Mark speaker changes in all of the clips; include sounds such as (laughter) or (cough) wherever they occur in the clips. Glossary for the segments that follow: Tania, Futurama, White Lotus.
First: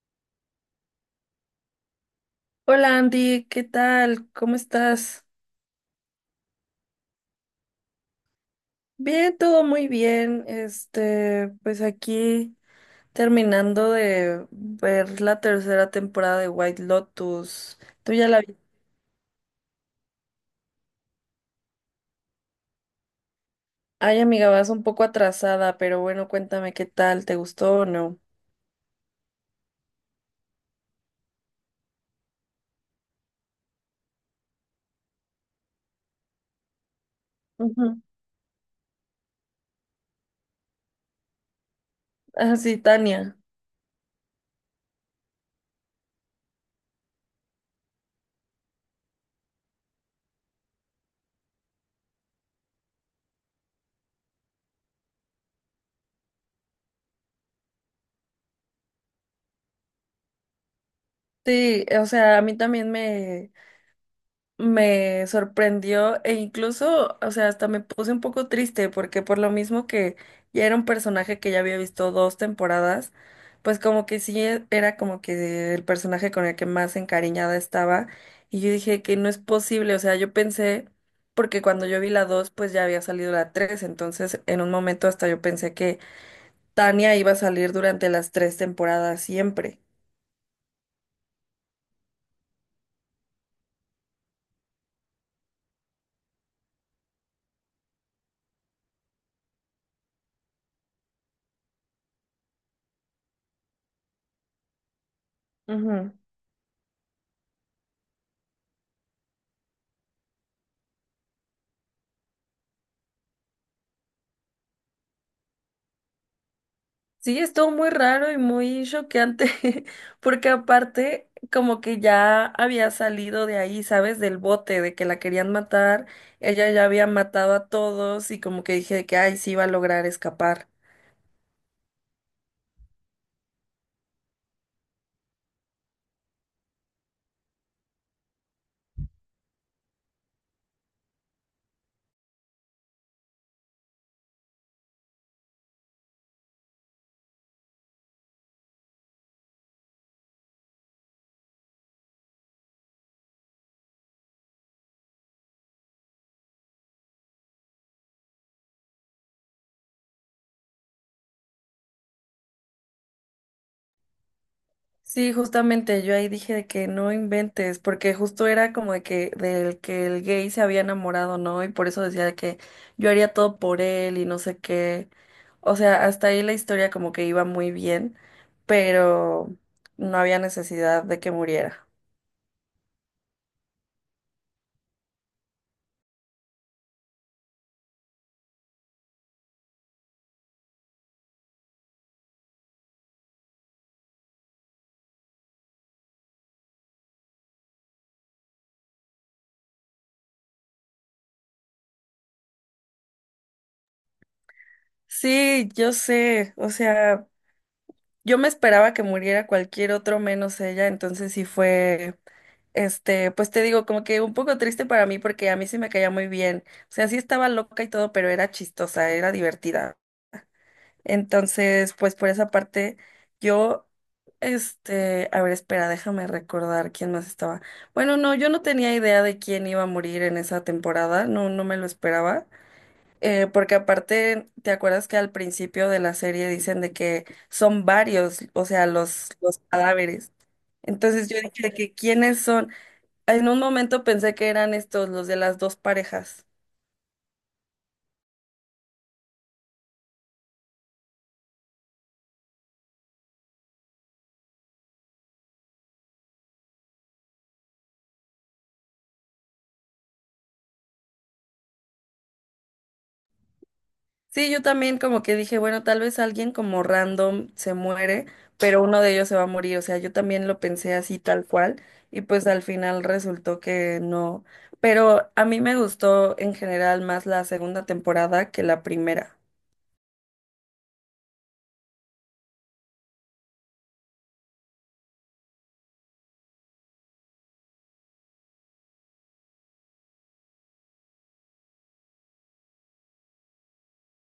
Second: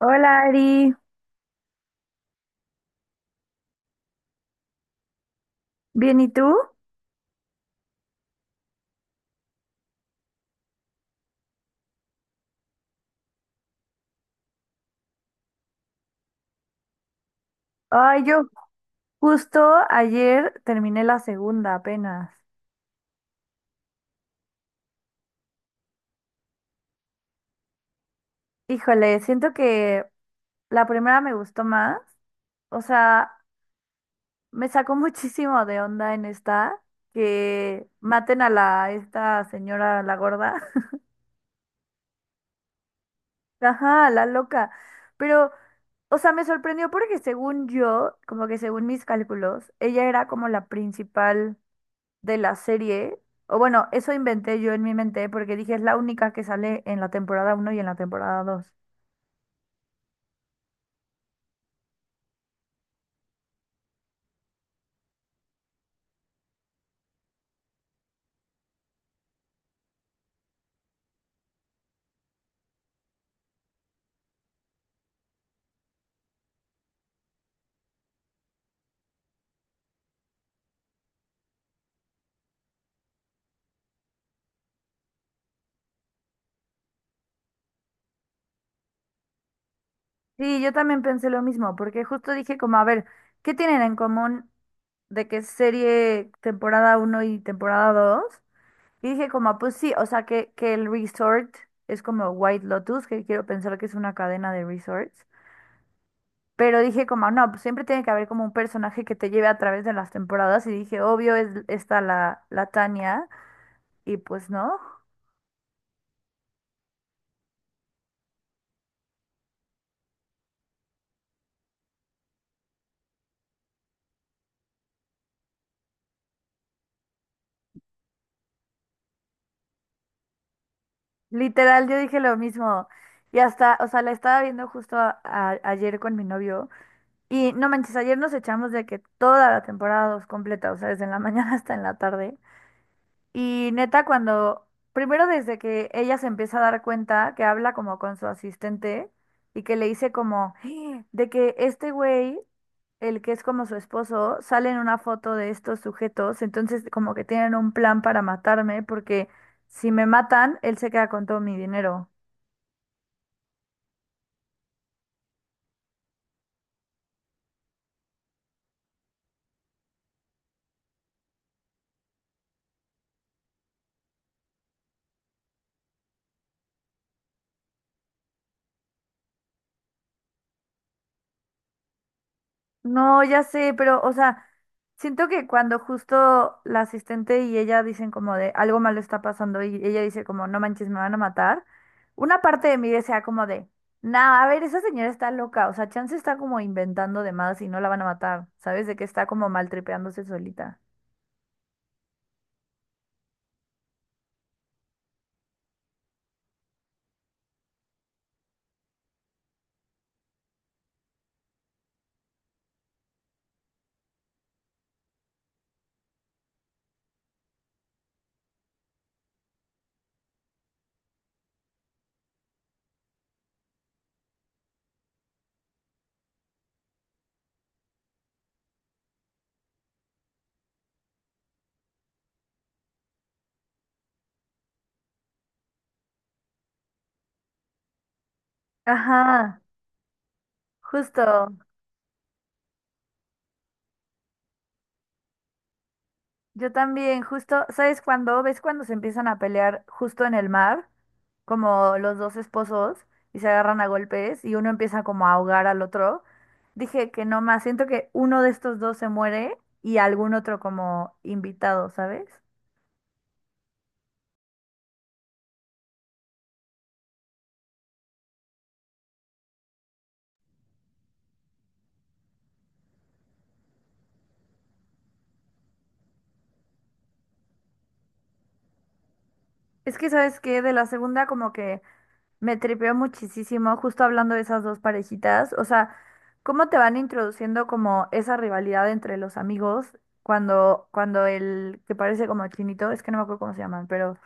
Speaker 1: Hola Ari,
Speaker 2: Hola Andy, ¿qué tal? ¿Cómo estás?
Speaker 1: ¿bien y tú?
Speaker 2: Bien, todo muy bien. Pues aquí terminando de ver la tercera temporada de White Lotus. Tú
Speaker 1: Ay,
Speaker 2: ya la
Speaker 1: yo
Speaker 2: vi.
Speaker 1: justo ayer terminé la segunda apenas.
Speaker 2: Ay, amiga, vas un poco atrasada, pero bueno, cuéntame qué tal, ¿te gustó o no?
Speaker 1: Híjole, siento que la primera me gustó más. O sea, me sacó (laughs) muchísimo de onda en esta, que
Speaker 2: Ujú.
Speaker 1: maten a esta señora, la gorda.
Speaker 2: Ah, sí, Tania.
Speaker 1: (laughs) Ajá, la loca. Pero, o sea, me sorprendió porque según yo, como que según mis cálculos, ella era como la principal de la serie, o bueno, eso inventé yo en mi mente porque dije es la única que sale en la temporada uno y en la temporada dos.
Speaker 2: Sí, o sea, a mí también me sorprendió e incluso, o sea, hasta me puse un poco triste porque por lo mismo que ya era un personaje que ya había visto dos temporadas, pues como que era como que el personaje con el que más encariñada estaba y yo dije que no es posible, o sea, yo pensé, porque cuando yo vi la dos, pues ya había salido la tres, entonces en un momento hasta yo pensé que Tania iba a salir durante las tres temporadas siempre.
Speaker 1: Sí, yo también pensé lo mismo, porque justo dije como, a ver, ¿qué tienen en común de que serie temporada uno y temporada dos? Y dije como, ah, pues sí, o sea, que el resort es como White Lotus, que quiero pensar que es una cadena de resorts. Pero dije como, ah, no, pues siempre tiene que haber como un personaje que te lleve a través de las temporadas. Y dije, obvio, es esta la Tania. Y pues no.
Speaker 2: Sí, estuvo muy raro y muy choqueante, (laughs) porque aparte como que ya había salido de ahí, ¿sabes? Del bote, de que la querían matar, ella ya había matado a todos y como que dije que, ay, sí iba a lograr escapar.
Speaker 1: Literal, yo dije lo mismo. Y hasta, o sea, la estaba viendo justo ayer con mi novio. Y no manches, ayer nos echamos de que toda la temporada dos completa, o sea, desde la mañana (laughs) hasta en la tarde. Y neta, cuando, primero desde que ella se empieza a dar cuenta que habla como con su asistente y que le dice como, "Ah, de que este güey, el que es como su esposo, sale en una foto de estos sujetos, entonces como que tienen un plan para matarme porque si me matan, él se queda con todo mi dinero.
Speaker 2: Sí, justamente yo ahí dije de que no inventes, porque justo era como de que del que el gay se había enamorado, ¿no? Y por eso decía de que yo haría todo por él y no sé qué. O sea, hasta ahí la historia como que iba muy bien, pero no había necesidad de que muriera.
Speaker 1: No, ya sé, pero, o sea, siento que cuando justo la asistente y ella dicen como de algo malo está pasando y ella dice como no manches, me van a matar, una parte de mí desea como de, nah, a ver, esa señora está loca, o sea, Chance está como inventando de más y no la van a matar, ¿sabes? De que está como maltripeándose solita.
Speaker 2: Sí, yo sé, o sea. Yo me esperaba que muriera cualquier otro menos ella, entonces sí fue, pues te digo, como que un poco triste para mí porque a mí sí me caía muy bien. O sea, sí estaba loca y todo, pero era chistosa, era divertida. Entonces, pues por esa parte, yo, a ver, espera, déjame recordar quién más estaba. Bueno, no, yo no tenía idea de quién iba a morir en esa temporada, no, no me lo esperaba. Porque aparte, ¿te acuerdas que al principio de la serie dicen de que son varios, o sea, los
Speaker 1: Ajá,
Speaker 2: cadáveres?
Speaker 1: justo.
Speaker 2: Entonces yo dije de que quiénes son. En un momento pensé que eran estos, los de las dos parejas.
Speaker 1: Yo también, justo, ¿sabes cuándo? ¿Ves cuando se empiezan a pelear justo en el mar? Como los dos esposos y se agarran a golpes y uno empieza como a ahogar al otro. Dije que no más, siento que uno de estos dos se muere y algún otro como invitado, ¿sabes?
Speaker 2: Sí, yo también como que dije, bueno, tal vez alguien como random se muere, pero uno de ellos se va a morir. O sea, yo también lo pensé así tal cual y pues al final resultó que no. Pero a mí me gustó en general más la segunda temporada que la primera.
Speaker 1: Es que, ¿sabes qué? De la segunda como que me tripeó muchísimo justo hablando de esas dos parejitas. O sea, cómo te van introduciendo como esa rivalidad entre los amigos cuando, el que parece como chinito, es que no me acuerdo cómo se llaman, pero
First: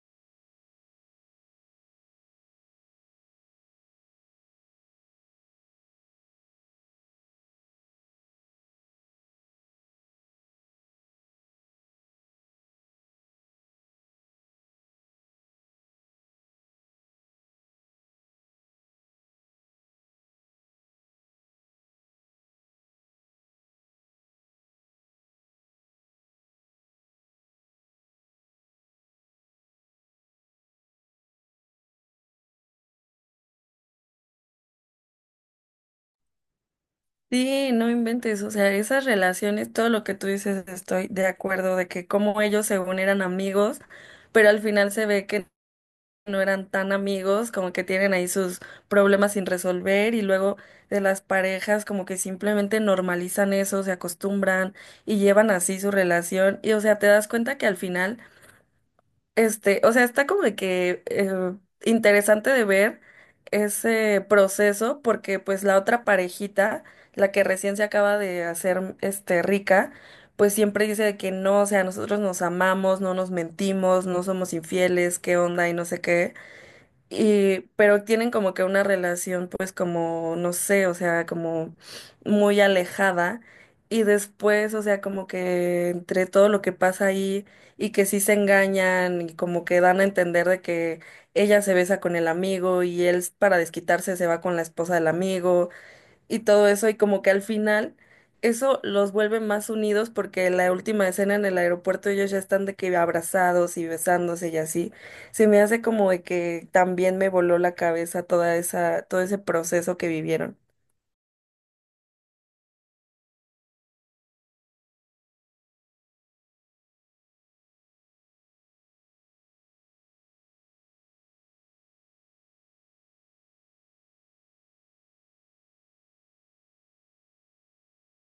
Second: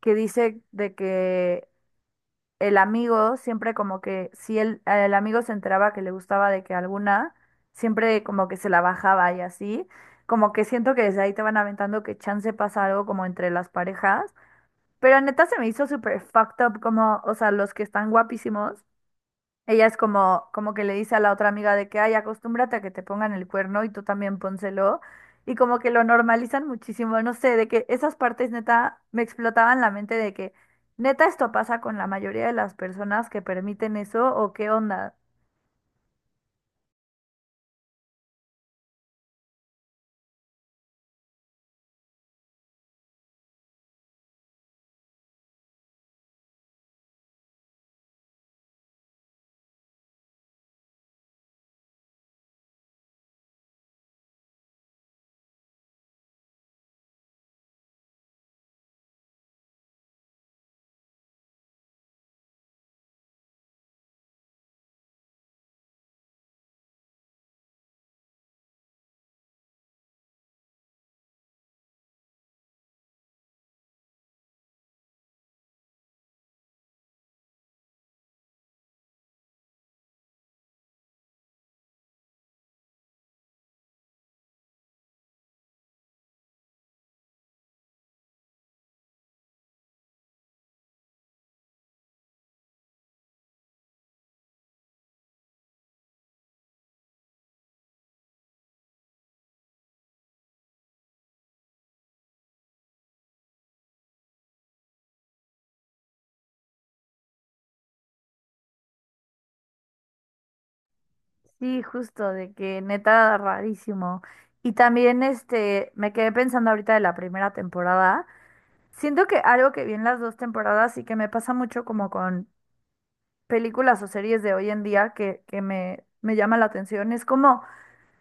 Speaker 1: que dice de que el amigo siempre como que si el amigo se enteraba que le gustaba de que alguna, siempre como que se la bajaba y así. Como que siento que desde ahí te van aventando que chance pasa algo como entre las parejas. Pero neta se me hizo súper fucked up como, o sea, los que están guapísimos. Ella es como, como que le dice a la otra amiga de que, ay, acostúmbrate a que te pongan el cuerno y tú también pónselo. Y como que lo normalizan muchísimo, no sé, de que esas partes neta me explotaban la mente de que neta esto pasa con la mayoría de las personas que permiten eso o qué onda.
Speaker 2: Sí, no inventes, o sea, esas relaciones, todo lo que tú dices, estoy de acuerdo de que como ellos según eran amigos, pero al final se ve que no eran tan amigos, como que tienen ahí sus problemas sin resolver y luego de las parejas como que simplemente normalizan eso, se acostumbran y llevan así su relación y o sea, te das cuenta que al final o sea, está como de que interesante de ver ese proceso porque pues la otra parejita, la que recién se acaba de hacer este rica, pues siempre dice de que no, o sea, nosotros nos amamos, no nos mentimos, no somos infieles, qué onda y no sé qué. Y, pero tienen como que una relación, pues como, no sé, o sea, como muy alejada. Y después, o sea, como que entre todo lo que pasa ahí y que sí se engañan y como que dan a entender de que ella se besa con el amigo y él para desquitarse se va con la esposa del amigo y todo eso, y como que al final eso los vuelve más unidos porque la última escena en el aeropuerto ellos ya están de que abrazados y besándose y así. Se me hace como de que también me voló la cabeza toda esa, todo ese proceso que vivieron.
Speaker 1: Sí, justo, de que neta rarísimo. Y también este, me quedé pensando ahorita de la primera temporada. Siento que algo que vi en las dos temporadas y que me pasa mucho como con películas o series de hoy en día que me llama la atención. Es como,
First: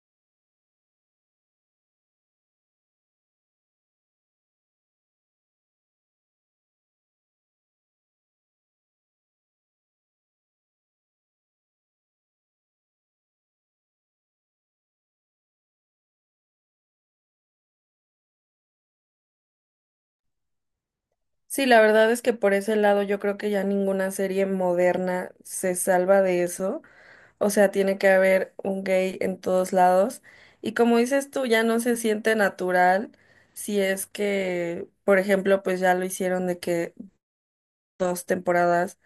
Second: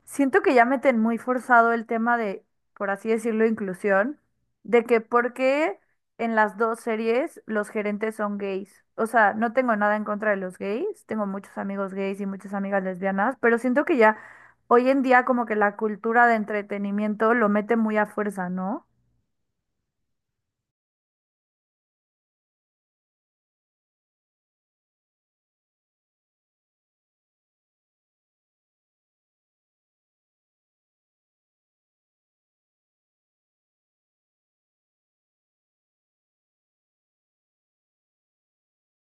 Speaker 1: siento que ya meten muy forzado el tema de, por así decirlo, inclusión, de que por qué en las dos series los gerentes son gays. O sea, no tengo nada en contra de los gays, tengo muchos amigos gays y muchas amigas lesbianas, pero siento que ya hoy en día como que la cultura de entretenimiento lo mete muy a fuerza, ¿no?
Speaker 2: Sí, la verdad es que por ese lado yo creo que ya ninguna serie moderna se salva de eso. O sea, tiene que haber un gay en todos lados. Y como dices tú, ya no se siente natural si es que, por ejemplo, pues ya lo hicieron de que dos temporadas,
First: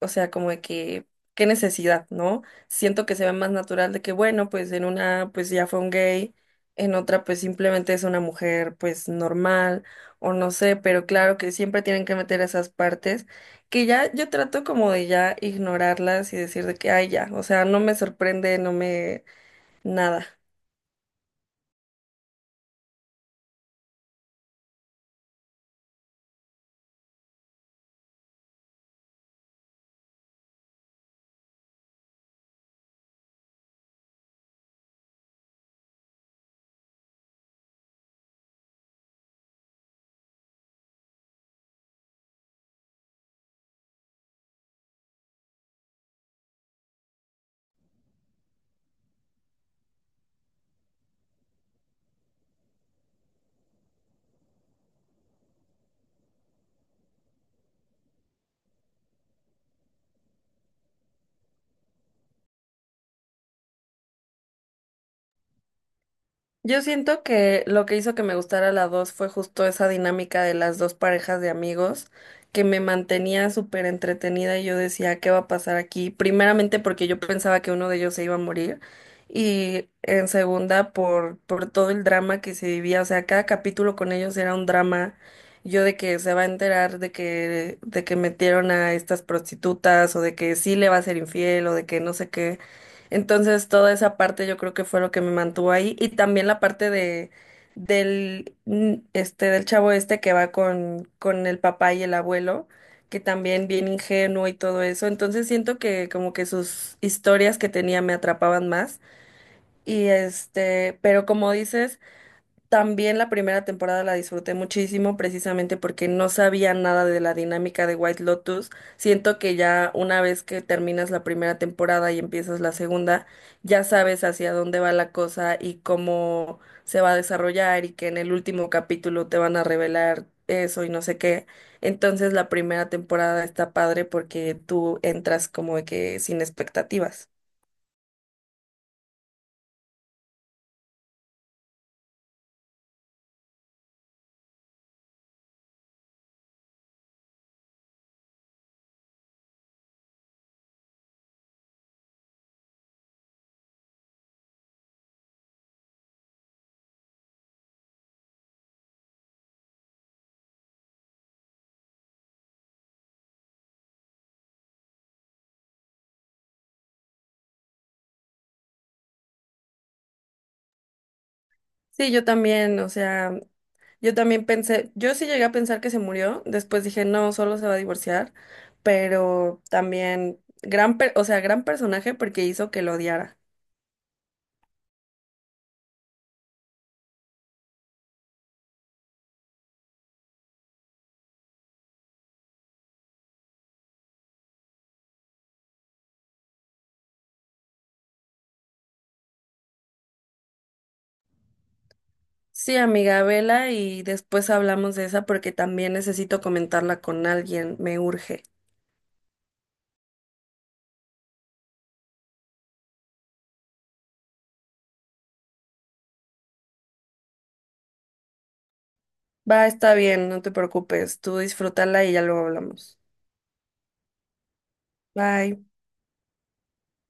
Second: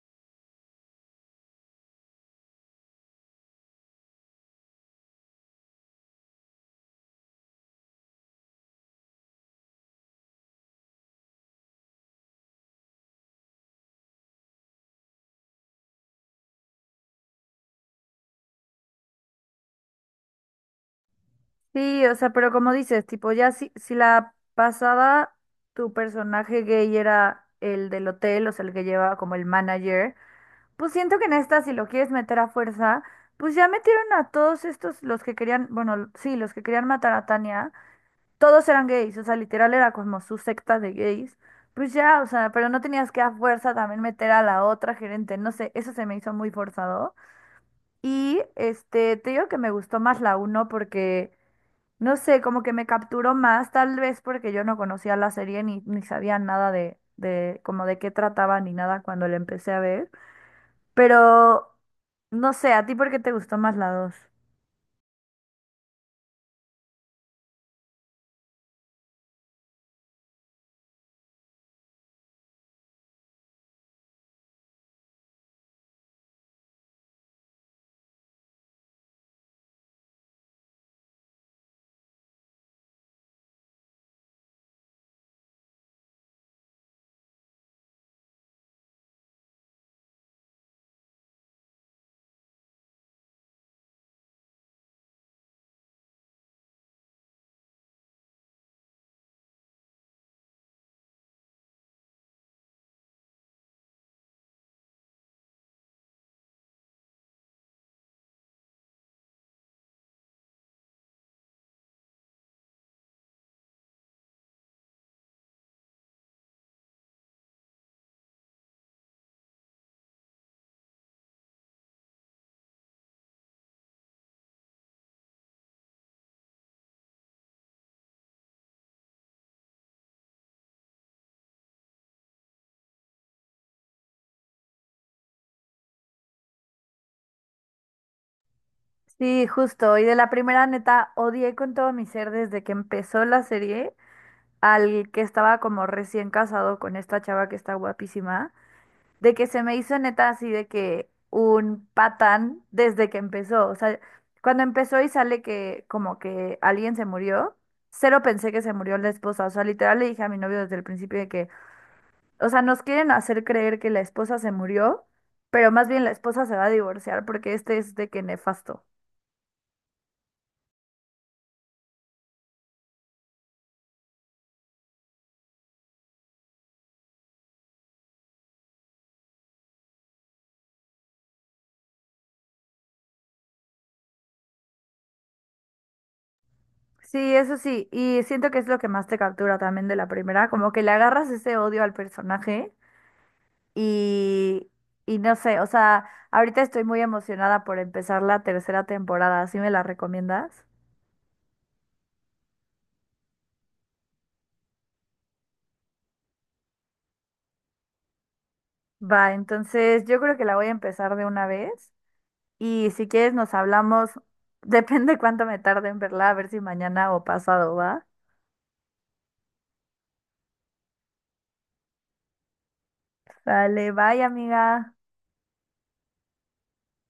Speaker 2: o sea, como de que, qué necesidad, ¿no? Siento que se ve más natural de que, bueno, pues en una, pues ya fue un gay, en otra, pues simplemente es una mujer, pues normal, o no sé, pero claro que siempre tienen que meter esas partes, que ya yo trato como de ya ignorarlas y decir de que, ay, ya, o sea, no me sorprende, no me, nada.
Speaker 1: Sí, o sea, pero como dices, tipo, ya si la pasada tu personaje gay era el del hotel, o sea, el que lleva como el manager, pues siento que en esta, si lo quieres meter a fuerza, pues ya metieron a todos estos, los que querían, bueno, sí, los que querían matar a Tania, todos eran gays, o sea, literal era como su secta de gays, pues ya, o sea, pero no tenías que a fuerza también meter a la otra gerente, no sé, eso se me hizo muy forzado. Y este, te digo que me gustó más la uno porque... No sé, como que me capturó más, tal vez porque yo no conocía la serie ni sabía nada de como de qué trataba ni nada cuando la empecé a ver. Pero no sé, ¿a ti por qué te gustó más la dos?
Speaker 2: Yo siento que lo que hizo que me gustara la 2 fue justo esa dinámica de las dos parejas de amigos que me mantenía súper entretenida y yo decía, ¿qué va a pasar aquí? Primeramente porque yo pensaba que uno de ellos se iba a morir y en segunda por todo el drama que se vivía, o sea, cada capítulo con ellos era un drama, yo de que se va a enterar de que metieron a estas prostitutas o de que sí le va a ser infiel o de que no sé qué. Entonces, toda esa parte yo creo que fue lo que me mantuvo ahí. Y también la parte de del chavo este que va con el papá y el abuelo, que también bien ingenuo y todo eso. Entonces siento que como que sus historias que tenía me atrapaban más. Pero como dices, también la primera temporada la disfruté muchísimo precisamente porque no sabía nada de la dinámica de White Lotus. Siento que ya una vez que terminas la primera temporada y empiezas la segunda, ya sabes hacia dónde va la cosa y cómo se va a desarrollar y que en el último capítulo te van a revelar eso y no sé qué. Entonces la primera temporada está padre porque tú entras como de que sin expectativas.
Speaker 1: Sí, justo. Y de la primera neta odié con todo mi ser desde que empezó la serie al que estaba como recién casado con esta chava que está guapísima. De que se me hizo neta así de que un patán desde que empezó. O sea, cuando empezó y sale que como que alguien se murió, cero pensé que se murió la esposa. O sea, literal le dije a mi novio desde el principio de que, o sea, nos quieren hacer creer que la esposa se murió, pero más bien la esposa se va a divorciar porque este es de que nefasto.
Speaker 2: Sí, yo también, o sea, yo también pensé, yo sí llegué a pensar que se murió, después dije, no, solo se va a divorciar, pero también o sea, gran personaje porque hizo que lo odiara.
Speaker 1: Sí, eso sí, y siento que es lo que más te captura también de la primera, como que le agarras ese odio al personaje. Y, y no sé, o sea, ahorita estoy muy emocionada por empezar la tercera temporada. ¿Sí me la recomiendas?
Speaker 2: Sí, amiga, vela y después hablamos de esa porque también necesito comentarla con alguien, me urge.
Speaker 1: Va, entonces yo creo que la voy a empezar de una vez. Y si quieres nos hablamos, (laughs) depende cuánto me tarde en verla, a ver si mañana o pasado, ¿va?
Speaker 2: Va, está bien, no te preocupes, tú disfrútala y ya luego hablamos.
Speaker 1: Vale, bye, amiga.
Speaker 2: Bye.